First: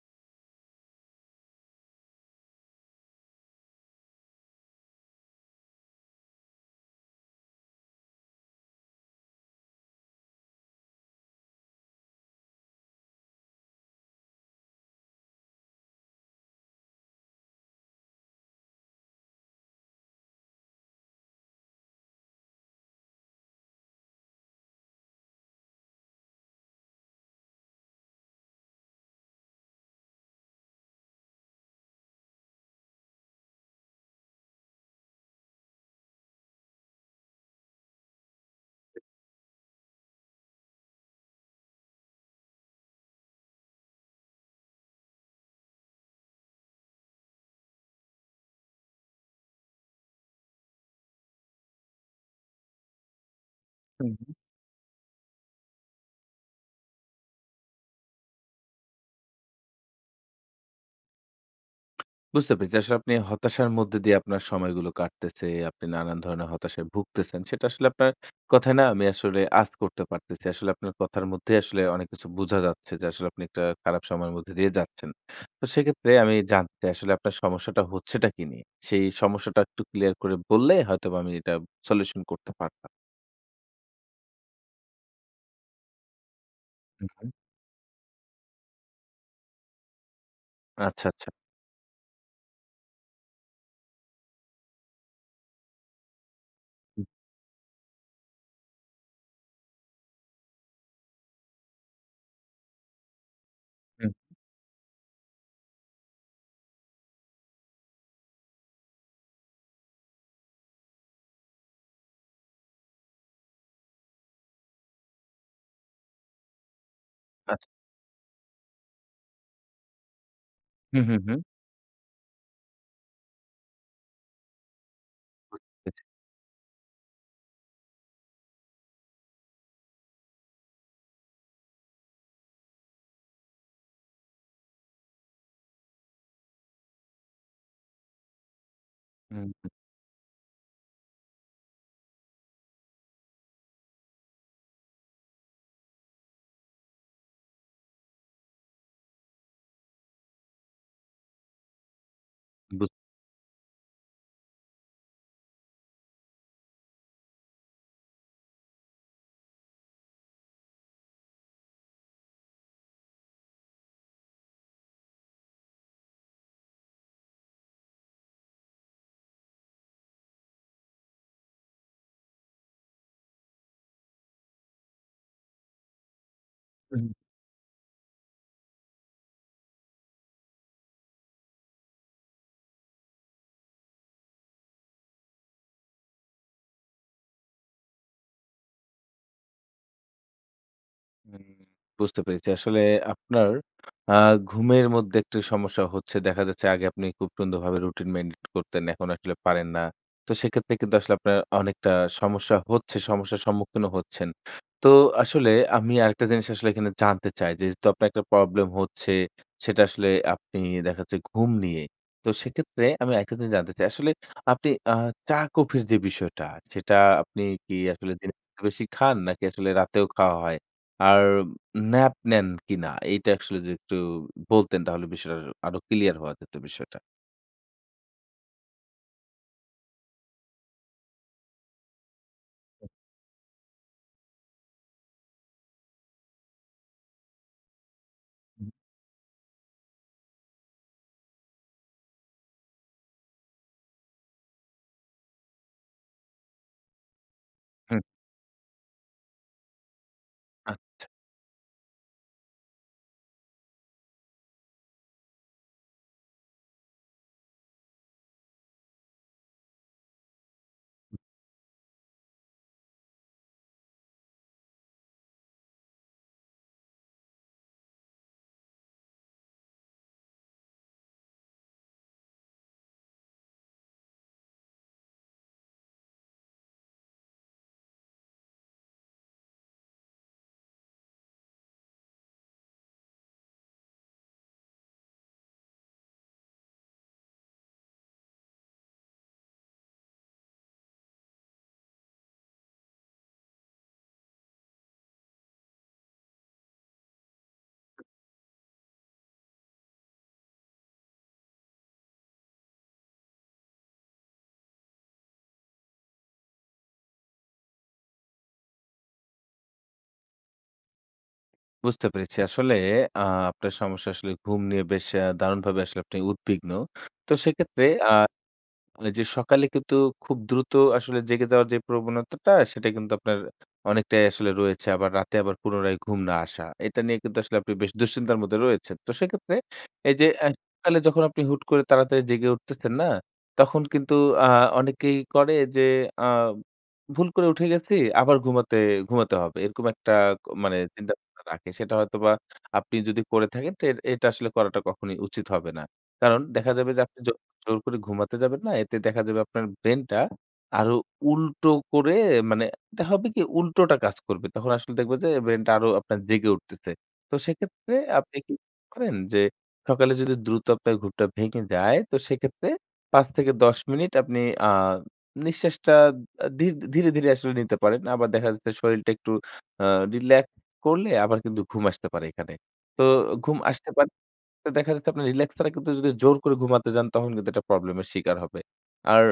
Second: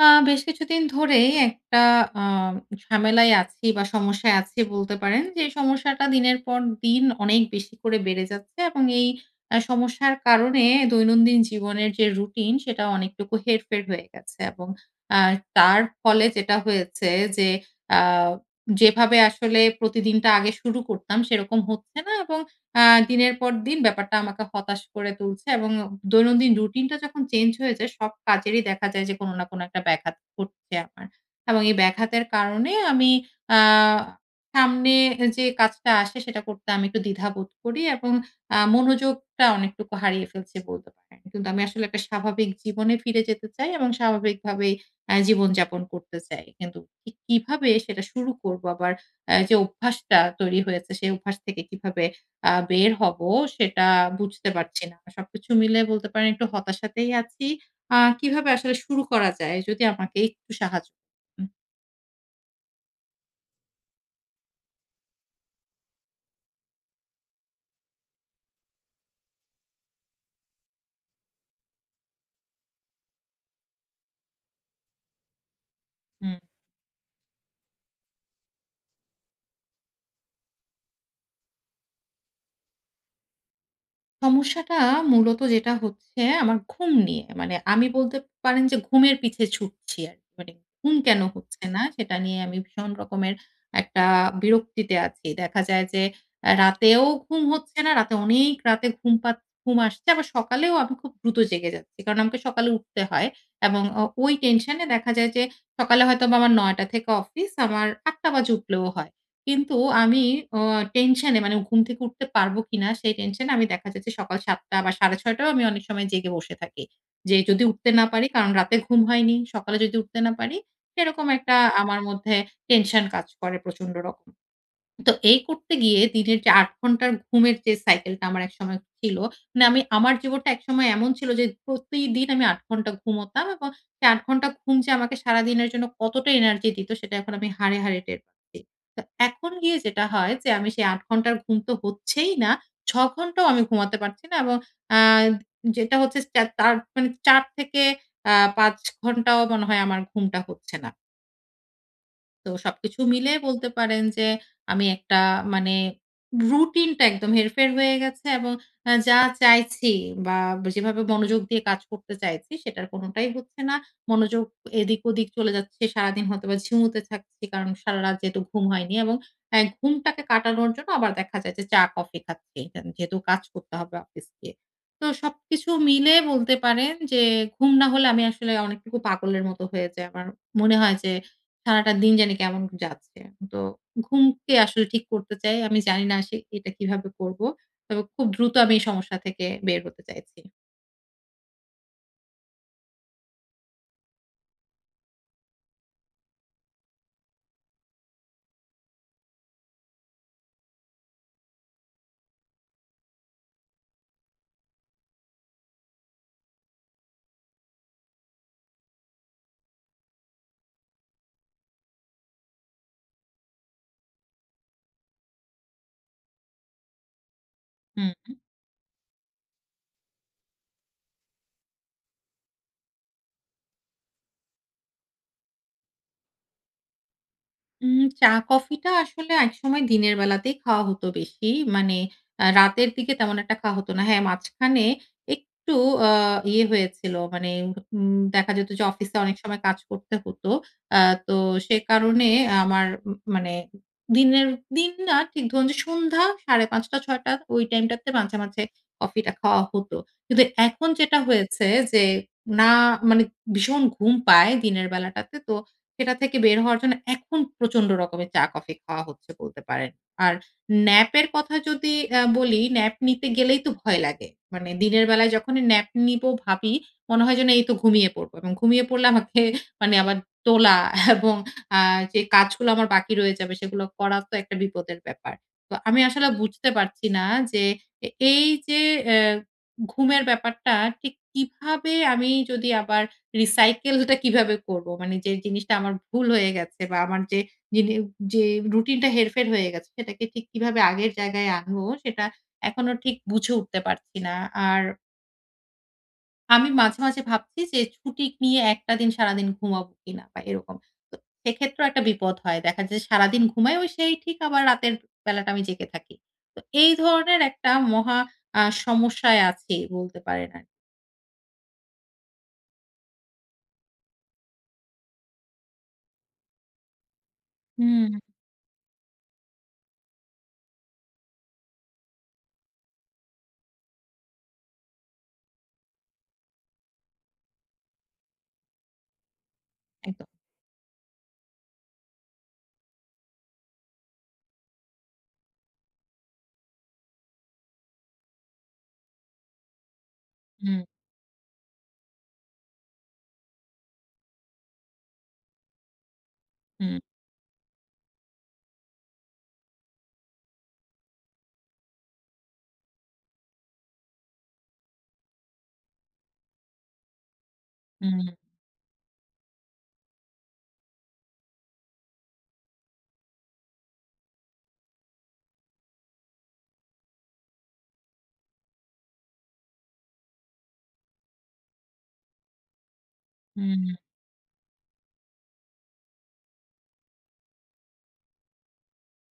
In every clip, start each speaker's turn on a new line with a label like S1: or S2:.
S1: আ বেশ কিছুদিন ধরেই একটা আ ঝামেলায় আছি বা সমস্যায় আছি বলতে পারেন। যে সমস্যাটা দিনের পর দিন অনেক বেশি করে বেড়ে যাচ্ছে। এবং এই আ সমস্যার কারণে দৈনন্দিন জীবনের যে রুটিন সেটা অনেকটুকু হেরফের হয়ে গেছে। এবং অ্যা তার ফলে যেটা হয়েছে, যে অ্যা যেভাবে আসলে প্রতিদিনটা আগে শুরু করতাম সেরকম হচ্ছে না এবং অ্যা দিনের পর দিন ব্যাপারটা আমাকে হতাশ করে তুলছে এবং দৈনন্দিন রুটিনটা যখন চেঞ্জ হয়ে যায় সব কাজেরই দেখা যায় যে কোনো না কোনো একটা ব্যাঘাত ঘটছে আমার। এবং এই ব্যাঘাতের কারণে আমি আ সামনে যে কাজটা আসে সেটা করতে আমি একটু দ্বিধা বোধ করি এবং আ মনোযোগটা অনেকটুকু হারিয়ে ফেলছি বলতে পারেন। কিন্তু আমি আসলে একটা স্বাভাবিক জীবনে ফিরে যেতে চাই এবং স্বাভাবিকভাবেই অ্যা জীবন-যাপন করতে চাই। কিন্তু কিভাবে সেটা শুরু করব? আবার অ্যা যে অভ্যাসটা তৈরি হয়েছে সে অভ্যাস থেকে কিভাবে আ বের হব সেটা
S2: হুম, হুম।
S1: বুঝতে পারছি না। সবকিছু মিলায়ে বলতে পারেন একটু হতাশাতেই আছি। আ কিভাবে আসলে শুরু করা যায়? যদি আমাকে একটু সাহায্য উম-হুম।
S2: বুঝতে পেরেছি। আসলে আপনি হতাশার মধ্যে দিয়ে আপনার সময়গুলো কাটতেছে, আপনি নানান ধরনের হতাশায় ভুগতেছেন। সেটা আসলে আপনার কথায় না আমি আসলে আঁচ করতে পারতেছি। আসলে আপনার কথার মধ্যেই আসলে অনেক কিছু বোঝা যাচ্ছে যে আসলে আপনি একটা খারাপ সময়ের মধ্যে দিয়ে যাচ্ছেন। তো সেক্ষেত্রে
S1: হুম।
S2: আমি জানতে চাই, আসলে আপনার সমস্যাটা হচ্ছেটা কি নিয়ে? সেই সমস্যাটা একটু ক্লিয়ার করে বললে হয়তোবা আমি এটা সলিউশন করতে পারতাম।
S1: সমস্যাটা মূলত যেটা হচ্ছে আমার ঘুম নিয়ে।
S2: উম-হুম।
S1: মানে আমি বলতে পারেন যে ঘুমের পিছে ছুটছি আরকি। মানে ঘুম
S2: আচ্ছা,
S1: কেন
S2: আচ্ছা।
S1: হচ্ছে না? সেটা নিয়ে আমি ভীষণ রকমের একটা বিরক্তিতে আছি। দেখা যায় যে অ্যা রাতেও
S2: উব।
S1: ঘুম হচ্ছে না। রাতে অনেক রাতে ঘুম পা ঘুম আসছে। আবার সকালেও আমি খুব দ্রুত জেগে যাচ্ছি। কারণ আমাকে সকালে উঠতে হয় এবং অ
S2: উম।
S1: ওই টেনশনে দেখা যায় যে, সকালে হয়তোবা আমার ৯ টা থেকে অফিস, আমার ৮ টা বাজে উঠলেও হয়। কিন্তু আমি অ টেনশনে মানে ঘুম থেকে উঠতে পারব কিনা সেই টেনশনে আমি দেখা যাচ্ছে সকাল ৭ টা বা সাড়ে ৬ টায়ও আমি অনেক সময় জেগে বসে থাকি। যে যদি
S2: আচ্ছা।
S1: উঠতে না পারি? কারণ রাতে ঘুম হয়নি। সকালে যদি উঠতে না পারি?
S2: হুম, হুম,
S1: সেরকম
S2: হুম।
S1: একটা আমার মধ্যে টেনশন কাজ করে প্রচন্ড রকম। তো এই
S2: উদ
S1: করতে গিয়ে
S2: গেছে
S1: দিনের যে ৮ ঘন্টার ঘুমের যে cycle টা আমার একসময় ছিল, মানে আমি আমার জীবনটা একসময় এমন ছিল যে প্রতিদিন আমি ৮ ঘন্টা ঘুমোতাম এবং এ ৮ ঘন্টা ঘুম যে আমাকে সারাদিনের জন্য কতটা এনার্জি দিত? সেটা এখন আমি হাড়ে, হাড়ে টের পাচ্ছি। তো
S2: হুম,
S1: এখন
S2: হুম।
S1: গিয়ে যেটা হয় যে আমি সেই ৮ ঘন্টা ঘুম তো হচ্ছেই না, ৬ ঘন্টাও আমি ঘুমাতে পারছি না। এবং অ্যা যেটা হচ্ছে স্ট্যা তার মানে ৪ থেকে অ্যা ৫ ঘন্টাও মনে হয় আমার ঘুমটা হচ্ছে না। তো
S2: বুঝ
S1: সবকিছু মিলে বলতে পারেন যে আমি একটা মানে রুটিনটা একদম হেরফের হয়ে গেছে এবং এ যা চাইছি বা ব যেভাবে মনোযোগ দিয়ে কাজ করতে চাইছি সেটার কোনটাই হচ্ছে না। মনোযোগ এদিক ওদিক চলে যাচ্ছে। সারাদিন হয়তোবা ঝিমুতে থাকছি। কারণ সারারাত যেহেতু ঘুম হয়নি। এবং হ্যাঁ ঘুমটাকে কাটানোর জন্য আবার দেখা যায় যে চা কফি খাচ্ছি এখানে। যেহেতু কাজ করতে হবে অফিস গিয়ে। তো সবকিছু মিলে বলতে পারেন
S2: উহুম।
S1: যে ঘুম না হলে আমি আসলে অনেকটুকু পাগলের মত হয়ে যাই। আমার মনে হয় যে সারাটা দিন জানি কেমন যাচ্ছে। তো ঘুমকে আসলে ঠিক করতে চাই। আমি জানি না আসে এটা কিভাবে করব? তবে খুব দ্রুত আমি এই সমস্যা থেকে বের হতে চাইছি।
S2: হুম বুঝতে পেরেছি। আসলে আপনার আ ঘুমের মধ্যে একটা সমস্যা হচ্ছে। দেখা যাচ্ছে আগে আপনি খুব সুন্দরভাবে রুটিন মেনটেইন করতেন। এখন আসলে পারেন না। তো সেক্ষেত্রে কিন্তু আসলে আপনার অনেকটা সমস্যা হচ্ছে, সমস্যার সম্মুখীনও হচ্ছেন। তো আসলে আমি আরেকটা জিনিস আসলে এখানে জানতে চাই যেহেতু আপনার একটা প্রবলেম হচ্ছে সেটা আসলে আপনি দেখা যাচ্ছে ঘুম নিয়েই। তো সেক্ষেত্রে আমি আরেকটা জিনিস জানতে চাই আসলে আপনি আ চা কফির যে বিষয়টা সেটা আপনি কি
S1: হুম,
S2: আসলে
S1: হুম।
S2: দিনে বেশি খান? নাকি আসলে রাতেও খাওয়া হয়? আর ন্যাপ নেন কিনা? এটা আসলে যদি একটু বলতেন তাহলে বিষয়টা আরো ক্লিয়ার হওয়া যেত বিষয়টা।
S1: উম চা-কফি টা আসলে একসময় দিনের বেলাতেই খাওয়া হত বেশি। মানে আ রাতের দিকে তেমন একটা খাওয়া হত না। হ্যাঁ মাঝখানে একটু আ ইয়ে হয়েছিল। মানে উম দেখা যেত
S2: উব।
S1: যে অফিসে অনেক সময় কাজ করতে হত। আ তো সে কারণে আমার উম মানে দিনের দিন না ঠিক ধরুন যে সন্ধ্যা সাড়ে ৫ টা, ৬ টা ওই
S2: হুম।
S1: টাইমটাতে মাঝে, মাঝে কফি টা খাওয়া হত। কিন্তু এখন
S2: আচ্ছা।
S1: যেটা হয়েছে যে না মানে ভীষণ ঘুম পায় দিনের বেলাটাতে। তো সেটা থেকে বের হওয়ার জন্য এখন প্রচন্ড রকমের চা-কফি খাওয়া হচ্ছে বলতে পারেন। আর nap
S2: উব।
S1: এর কথা যদি অ্যা বলি nap নিতে গেলেই তো ভয় লাগে। মানে দিনের বেলায় যখনই nap নিবো ভাবি, মনে হয় যেন এই তো ঘুমিয়ে পড়ব। ঘুমিয়ে পড়লে আমাকে আবার তোলা এবং আ যে কাজ এগুলো আমার বাকি রয়ে যাবে। সেগুলো করা তো একটা বিপদের ব্যাপার। তো আমি আসলে বুঝতে পারছি না যে এ এই যে এহ ঘুমের ব্যাপারটা ঠিক কিভাবে আমি যদি আবার রিসাইকেল টা কিভাবে করব? মানে যে জিনিসটা আমার ভুল হয়ে গেছে বা আমার যে দিনে যে রুটিন টা হেরফের হয়ে গেছে, সেটাকে ঠিক কিভাবে আগের জায়গায় আনব? সেটা এখনো ঠিক বুঝে উঠতে পারছি না। আর আমি মাঝে, মাঝে ভাবছি যে ছুটি নিয়ে একটা দিন সারাদিন ঘুমাবো কিনা? বা এরকম। তো সেক্ষেত্রেও একটা বিপদ হয়। দেখা যায় সারাদিন ঘুমাই, ওই সেই ঠিক আবার রাতের বেলাটা আমি জেগে থাকি। তো এই ধরনের একটা মহা আ সমস্যায় আছি বলতে পারেন আরকি।
S2: বুঝতে পেরেছি। আসলে আ আপনার সমস্যা আসলে ঘুম নিয়ে বেশ অ্যা দারুণভাবে আসলে আপনি উদ্বিগ্ন। তো সেক্ষেত্রে
S1: হুম।
S2: আ এইযে সকালে কিন্তু খুব দ্রুত আসলে জেগে দেওয়ার যে প্রবণতাটা, সেটা কিন্তু আপনার অনেকটাই আসলে রয়েছে। আবার রাতে আবার পুনরায় ঘুম না আসা। এটা নিয়ে কিন্তু আসলে আপনি বেশ দুঃশ্চিন্তার মধ্যে রয়েছেন। তো সেক্ষেত্রে এই
S1: একদম।
S2: যে অ্যা সকালে যখন আপনি হুট করে তাড়াতাড়ি জেগে উঠতেছেন না? তখন কিন্তু আ অনেকেই করে যে আ "ভুল করে উঠে গেছি, আবার ঘুমাতে ঘুমাতে হবে।" এরকম একটা মানে
S1: হুম।
S2: চিন্তাভাবনা রাখে। সেটা হয়তোবা আপনি যদি করে থাকেন তো এট এটা আসলে করাটা কখনই উচিত হবে না। কারণ দেখা যাবে
S1: হুম।
S2: যে আপনি জোর জোর করে ঘুমাতে যাবেন না। এতে দেখা যাবে আপনার ব্রেইন টা আরো উল্টো করে মানে এতে হবে কি উল্টোটা কাজ করবে। তখন আসলে দেখবা যে ব্রেইন টা আরো আপনার জেগে উঠতেছে। তো সেক্ষেত্রে
S1: হুম।
S2: আপনি কি করেন যে সকালে যদি দ্রুত আপনার ঘুমটা ভেঙে যায়, তো সেক্ষেত্রে ৫ থেকে ১০ মিনিট আপনি আ নিঃশ্বাসটা আ ধী ধীরে, ধীরে আসলে নিতে পারেন। আবার দেখা যাচ্ছে শরীরটা একটু আ রিল্যাক্স করলে আবার কিন্তু ঘুম আসতে পারে এখানে। তো ঘুম আসতে
S1: হুম।
S2: পারে তো দেখা যাচ্ছে আপনার রিল্যাক্স ছাড়া কিন্তু যদি জোর করে ঘুমাতে যান, তখন কিন্তু এটা প্রবলেম এর শিকার হবে। আর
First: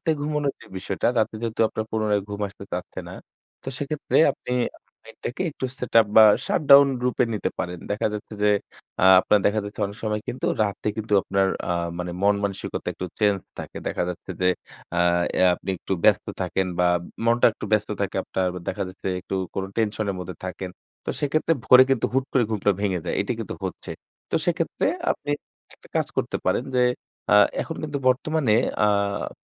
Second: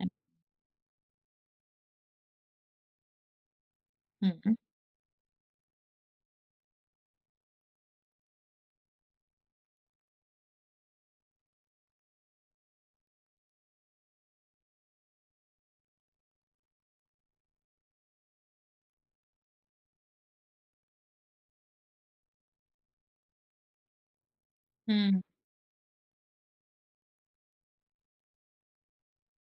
S1: এব।
S2: ঘুমোনোর যে বিষয়টা। রাতে যেহেতু আপনার পুনরায় ঘুম আসতে চাচ্ছে না। তো সেক্ষেত্রে আপনি
S1: হুম।
S2: আ নেটটাকে একটু setup বা shut down রূপে নিতে পারেন। দেখা যাচ্ছে যে আ আপনার দেখা যাচ্ছে অনেক সময় কিন্তু রাতে কিন্তু আপনার আ মানে মন মানসিকতা একটু চেঞ্জ থাকে। দেখা যাচ্ছে যে আ অ্যা আপনি একটু ব্যস্ত থাকেন বা মনটা একটু ব্যস্ত থাকে আপনার। দেখা যাচ্ছে একটু কোন টেনশন এর মধ্যে থাকেন। তো সেক্ষেত্রে ভোরে কিন্তু হুট করে ঘুমটা ভেঙে যায়। এটা কিন্তু হচ্ছে। তো সেক্ষেত্রে
S1: হুম।
S2: আপনি একটা কাজ করতে পারেন। যে আ এখন কিন্তু বর্তমানে আ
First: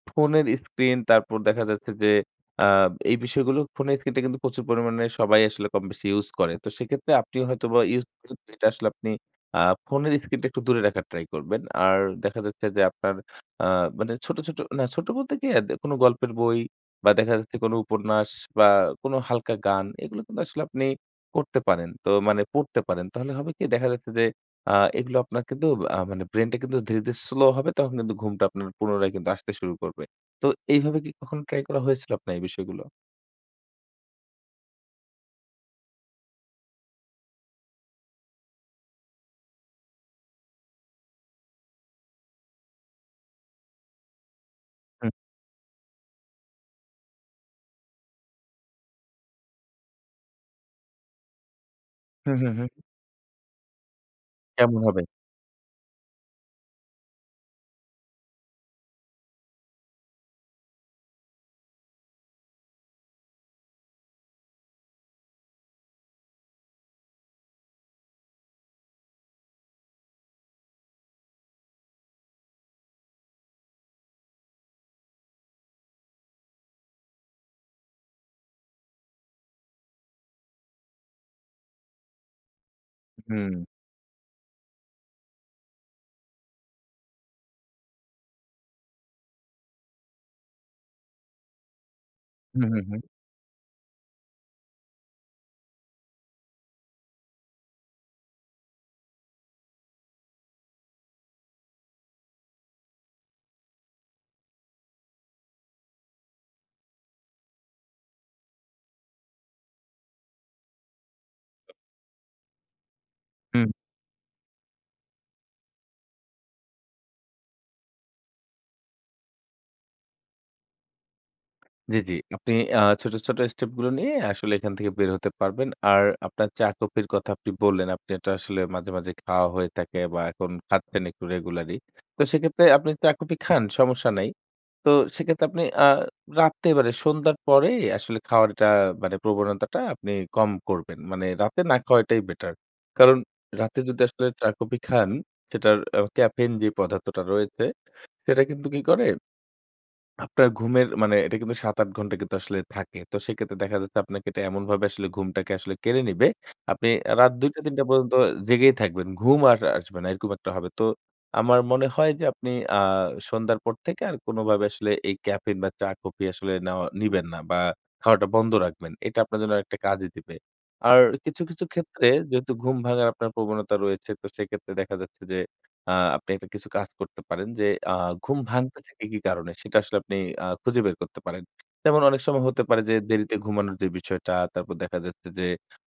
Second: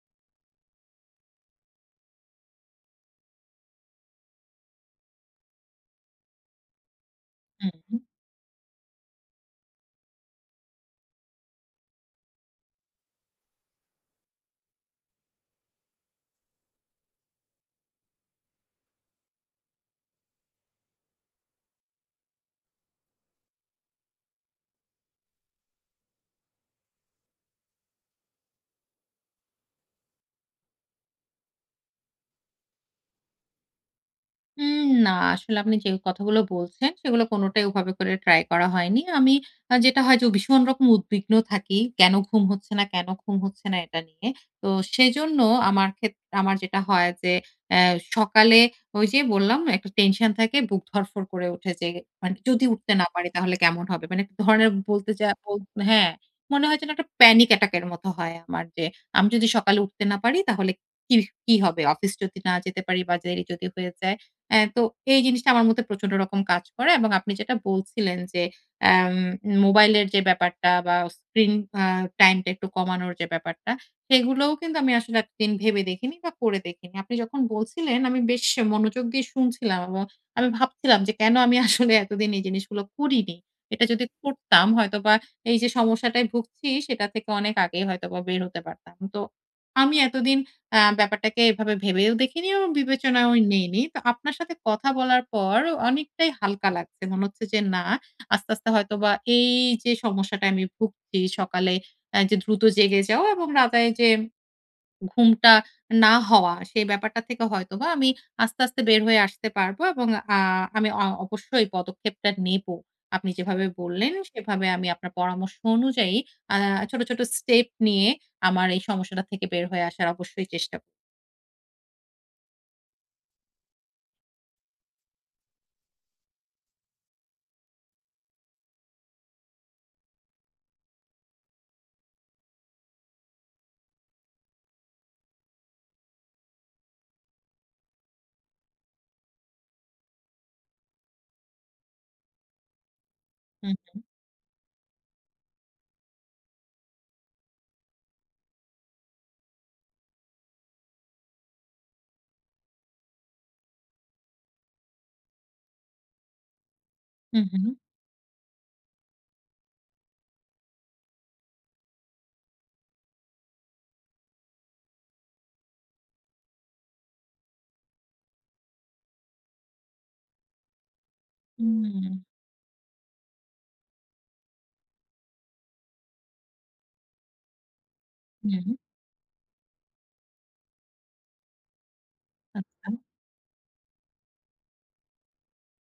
S2: ফোনের স্ক্রিন তারপর দেখা যাচ্ছে যে আ এই বিষয়গুলো ফোনের স্ক্রিন টা কিন্তু প্রচুর পরিমাণে সবাই আসলে কমবেশি ইউস করে। তো সেক্ষেত্রে আপনি
S1: হু,
S2: হয়তোবা
S1: হু।
S2: ইউস করতে করতে এটা আসলে আপনি আ ফোনের স্ক্রিনটা একটু দূরে রাখার ট্রাই করবেন। আর দেখা যাচ্ছে যে আপনার আ মানে ছোট, ছোট না ছোট বলতে কি? অ্যা কোন গল্পের বই। বা দেখা যাচ্ছে কোন উপন্যাস বা কোন হালকা গান এগুলো কিন্তু আসলে আপনি করতে পারেন তো মানে পড়তে পারেন তাহলে হবে কি? দেখা যাচ্ছে যে আ এগুলো আপনার কিন্তু আ মানে ব্রেইন টা কিন্তু ধীরে, ধীরে স্লো হবে তখন কিন্তু ঘুমটা আপনার পুনরায় আসতে শুরু করবে। তো এইভাবে কি কখনো ট্রাই করা হয়েছিল আপনার এই বিষয়গুলো?
S1: উম না। আসলে আপনি যে কথাগুলো বলছেন সেগুলো কোনটাই ওভাবে করে ট্রাই করা হয়নি। আমি আ যেটা হয় যে উ ভীষণ রকম উদ্বিগ্ন থাকি। কেন ঘুম হচ্ছে না? কেন ঘুম হচ্ছে না? এটা নিয়ে। তো
S2: হুম।
S1: সেজন্য আমার ক্ষেত আমার যেটা হয় যে এহ সকালে ওই যে বললাম না একটা টেনশন থাকে বুক ধড়ফড় করে উঠে যে মানে
S2: হুম, হুম,
S1: যদি
S2: হুম।
S1: উঠতে না পারি তাহলে কেমন হবে? মানে ধরনের
S2: কেমন হবে?
S1: বলতে যা বল হ্যাঁ মনে হয় যেন একটা panic attack এর মত হয় আমার. যে আমি যদি সকালে উঠতে না পারি তাহলে কি কি হবে? অফিস যদি না যেতে পারি বা দেরি যদি হয়ে যায়। এহ তো এই জিনিসটা আমার মধ্যে প্রচন্ড রকম কাজ করে। এবং আপনি যেটা বলছিলেন যে এম মোবাইল এর যে ব্যাপারটা বা স্ক্রিন এহ টাইম টা একটু কমানোর যে ব্যাপারটা. সেগুলোও কিন্তু আমি আসলে এতদিন ভেবে দেখিনি বা করে দেখিনি। আপনি যখন বলছিলেন আমি বেশ মনোযোগ দিয়ে শুনছিলাম. এবং আমি ভাবছিলাম যে কেন আমি আসলে এতদিন এই জিনিসগুলো করিনি।
S2: হুম।
S1: এটা যদি করতাম হয়তোবা এই যে সমস্যাটায় ভুগছি, সেটা থেকে অনেক আগেই হয়তোবা বের হতে পারতাম। তো আমি এতদিন আ ব্যাপারটাকে এভাবে ভেবেও দেখিনি
S2: হুম,
S1: এবং
S2: হুম, হুম।
S1: বিবেচনাও নিইনি। তো আপনার সাথে কথা বলার পর অনেকটাই হালকা লাগছে। মনে হচ্ছে যে না আস্তে, আস্তে হয়তোবা এই যে সমস্যাটায় আমি ভুগছি সকালে অ্যা যে দ্রুত জেগে যাও এবং রাতে এইযে ঘুমটা না হওয়া, সে ব্যাপারটা থেকে হয়তোবা আমি আস্তে, আস্তে বের হয়ে আসতে পারব। এবং আ আমি অ অবশ্যই এই পদক্ষেপটা নেব। আপনি যেভাবে
S2: হুম।
S1: বললেন সেভাবে আমি আপনার পরামর্শ অনুযায়ী আ ছোট, ছোট স্টেপ নিয়ে আমার এই সমস্যাটা থেকে বের হয়ে আসার অবশ্যই চেষ্টা
S2: জ্বি, জ্বি। আপনি আ ছোট, ছোট স্টেপ গুলো নিয়ে আসলে এখান থেকে বের হতে পারবেন। আর আপনার চা-কফির কথা আপনি বললেন আপনি এটা আসলে মাঝে, মাঝে খাওয়া হয়ে থাকে বা এখন খাচ্ছেন একটু রেগুলারলি। তো সেক্ষেত্রে আপনি চা কফি খান, সমস্যা নাই। তো সেক্ষেত্রে আপনি আ রাত্রে মানে সন্ধ্যার পরেই আসলে খাওয়ারটা মানে প্রবণতাটা আপনি কম করবেন। মানে রাতে না খাওয়াটাই বেটার। কারণ রাতে
S1: উম-হুম।
S2: যদি আসলে চা কফি খান সেটার আ ক্যাফেইন যে পদার্থটা রয়েছে সেটা কিন্তু কি করে? আপনার ঘুমের মানে এটা কিন্তু ৭ ৮ ঘন্টা কিন্তু আসলে থাকে। তো সেই ক্ষেত্রে দেখা যাচ্ছে আপনাকে এটা এমনভাবে আসলে ঘুমটাকে আসলে কেড়ে নিবে। আপনি এ রাত
S1: হুম,
S2: ২ টা,
S1: হুম।
S2: ৩ টা পর্যন্ত জেগেই থাকবেন। ঘুম আর আসবে না এরকম একটা হবে। তো আমার মনে হয় যে আপনি আ সন্ধ্যার পর থেকে আর কোনোভাবে আসলে এই ক্যাফেইন বা চা-কফি আসলে নেওয়া নিবেন না বা খাওয়াটা বন্ধ রাখবেন। এটা আপনার জন্য একটা কাজই দিবে। আর কিছু, কিছু ক্ষেত্রে
S1: হুম।
S2: যেহেতু ঘুম ভাঙার আপনার প্রবণতা রয়েছে তো সেক্ষেত্রে দেখা যাচ্ছে যে আ আপনি একটা কিছু কাজ করতে পারেন যে আ ঘুম
S1: হুম।
S2: ভাঙতে থাকে কি কারণে? সেটা আসলে আপনি আ খুঁজে বের করতে পারেন। যেমন অনেক সময় হতে পারে
S1: আচ্ছা।
S2: যে দেরিতে ঘুমানোর যে বিষয়টা তারপর দেখা যাচ্ছে যে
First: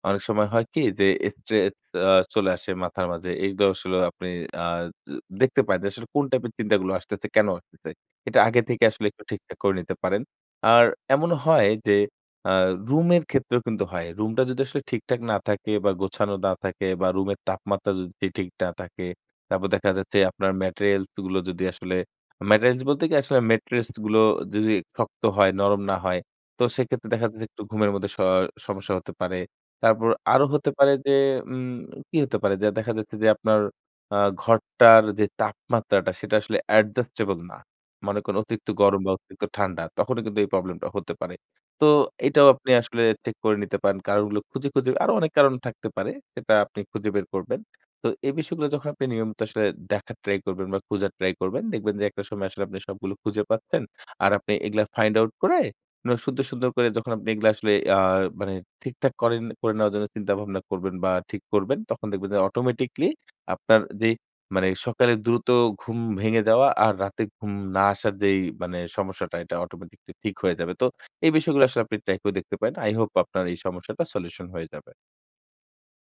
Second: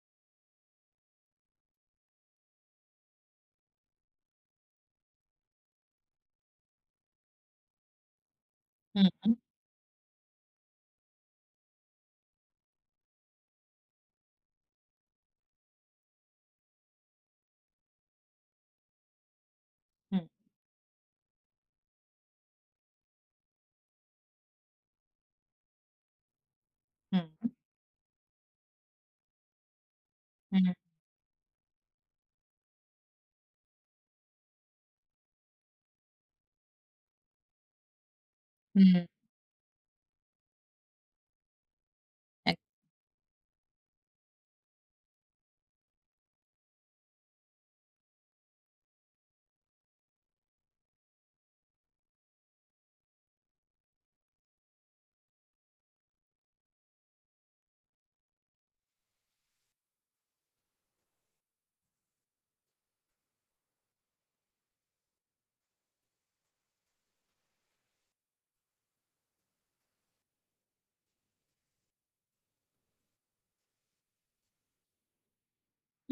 S2: অনেক সময় হয় কি? যে স্ট্রেস আ চলে আসে মাথার মাঝে এই আসলে আপনি আ দে দেখতে পায় যে আসলে কোন টাইপের চিন্তাগুলো আসতেছে, কেন আসতেছে? এটা আগে থেকে আসলে
S1: হুম,
S2: একটু
S1: হুম।
S2: ঠিকঠাক করে নিতে পারেন। আর এমনও হয় যে আ রুম এর ক্ষেত্রেও কিন্তু হয়। রুমটা যদি আসলে ঠিকঠাক না থাকে বা গোছানো না থাকে বা রুমের তাপমাত্রা যদি ঠিক না থাকে। তারপর দেখা যাচ্ছে
S1: হুম।
S2: আপনার materials গুলো যদি আসলে materials বলতে কি? আসলে মেট্রেস গুলো যদি শক্ত হয় নরম না হয় তো সেক্ষেত্রে দেখা
S1: হুম,
S2: যাচ্ছে
S1: হুম।
S2: একটু ঘুমের মধ্যে স সমস্যা হতে পারে। তারপর আরো হতে
S1: হুম।
S2: পারে যে উম কি হতে পারে? যে দেখা যাচ্ছে যে আপনার আ ঘরটার যে তাপমাত্রাটা সেটা আসলে adjustable না। মনে করেন অতিরিক্ত
S1: হুম।
S2: গরম বা অতিরিক্ত ঠান্ডা। তখনও কিন্তু এই প্রবলেম টা হতে পারে। তো এটাও
S1: এক
S2: আপনি আসলে ঠিক করে নিতে পারেন। কারণগুলো খুঁজে, খুঁজে আরও অনেক কারণ থাকতে পারে। সেটা আপনি খুঁজে বের করবেন। তো এই বিষয়গুলো যখন আপনি নিয়মিত আসলে দেখার ট্রাই করবেন বা খুঁজার ট্রাই করবেন দেখবেন যে একটা সময় আসলে আপনি সবগুলো খুঁজে পাচ্ছেন। আর আপনি এগুলা ফাইন্ড আউট করে সুন্দর, সুন্দর করে যখন আপনি এগুলা আসলে আ মানে ঠিকঠাক করেন করে নেওয়ার জন্য চিন্তাভাবনা করবেন বা ঠিক করবেন তখন দেখবেন যে অটোমেটিকলি আপনার যে মানে সকালে দ্রুত ঘুম ভেঙে যাওয়া আর রাতে ঘুম না আসার যেই মানে সমস্যাটা এটা অটোমেটিকলি ঠিক হয়ে যাবে। তো এই বিষয়গুলো আসলে আপনি ট্রাই করে দেখতে পারেন। তো আই হোপ আপনার এই সমস্যাটা সলিউশন হয়ে যাবে।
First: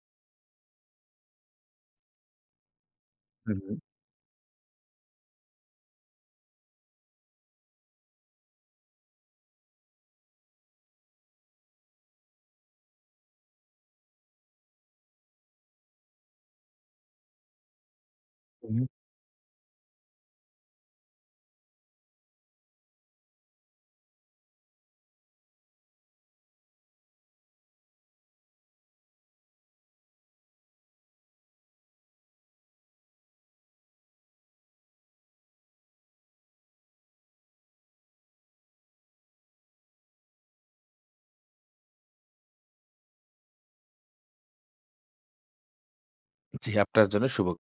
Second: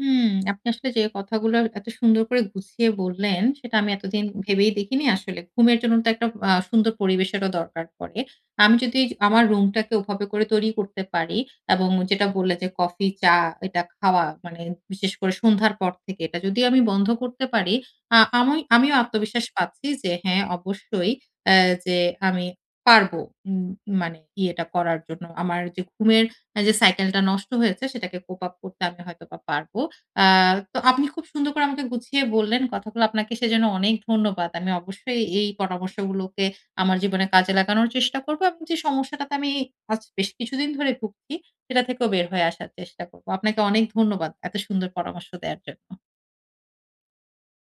S1: হুম আপনি আসলে যে কথাগুলো এত সুন্দর করে গুছিয়ে বললেন সেটা
S2: উম-হুম।
S1: আমি এতদিন ভেবেই দেখিনি আসলে। ঘুমের জন্য তো একটা আ সুন্দর পরিবেশেরও দরকার পড়ে। আমি যদি য আমার রুমটাকে ওভাবে করে তৈরি করতে পারি এবং যেটা বললে যে কফি চা এটা খাওয়া মানে বিশেষ করে সন্ধ্যার পর থেকে এটা যদি আমি বন্ধ করতে পারি। আ আমি
S2: হুম।
S1: আমিও আত্মবিশ্বাস পাচ্ছি যে হ্যাঁ অবশ্যই এ যে আমি পারবো উম মানে ইয়েটা করার জন্য। আমার যে ঘুমের এ যে সাইকেল টা নষ্ট হয়েছে সেটাকে cope up করতে আমি হয়তোবা পারব। আ তো আপনি খুব সুন্দর করে আমাকে গুছিয়ে বললেন। কথাগুলো আপনাকে সেজন্য অনেক ধন্যবাদ। আমি অবশ্যই এই পরামর্শগুলোকে আমার জীবনে কাজে লাগানোর চেষ্টা করব। এবং যে সমস্যাটাতে আমি আজ বেশ কিছুদিন ধরে ভুগছি সেটা থেকেও বের হয়ে আসার চেষ্টা করব। আপনাকে অনেক ধন্যবাদ। এত সুন্দর পরামর্শ দেয়ার জন্য।
S2: জ্বি আপনার জন্য শুভ।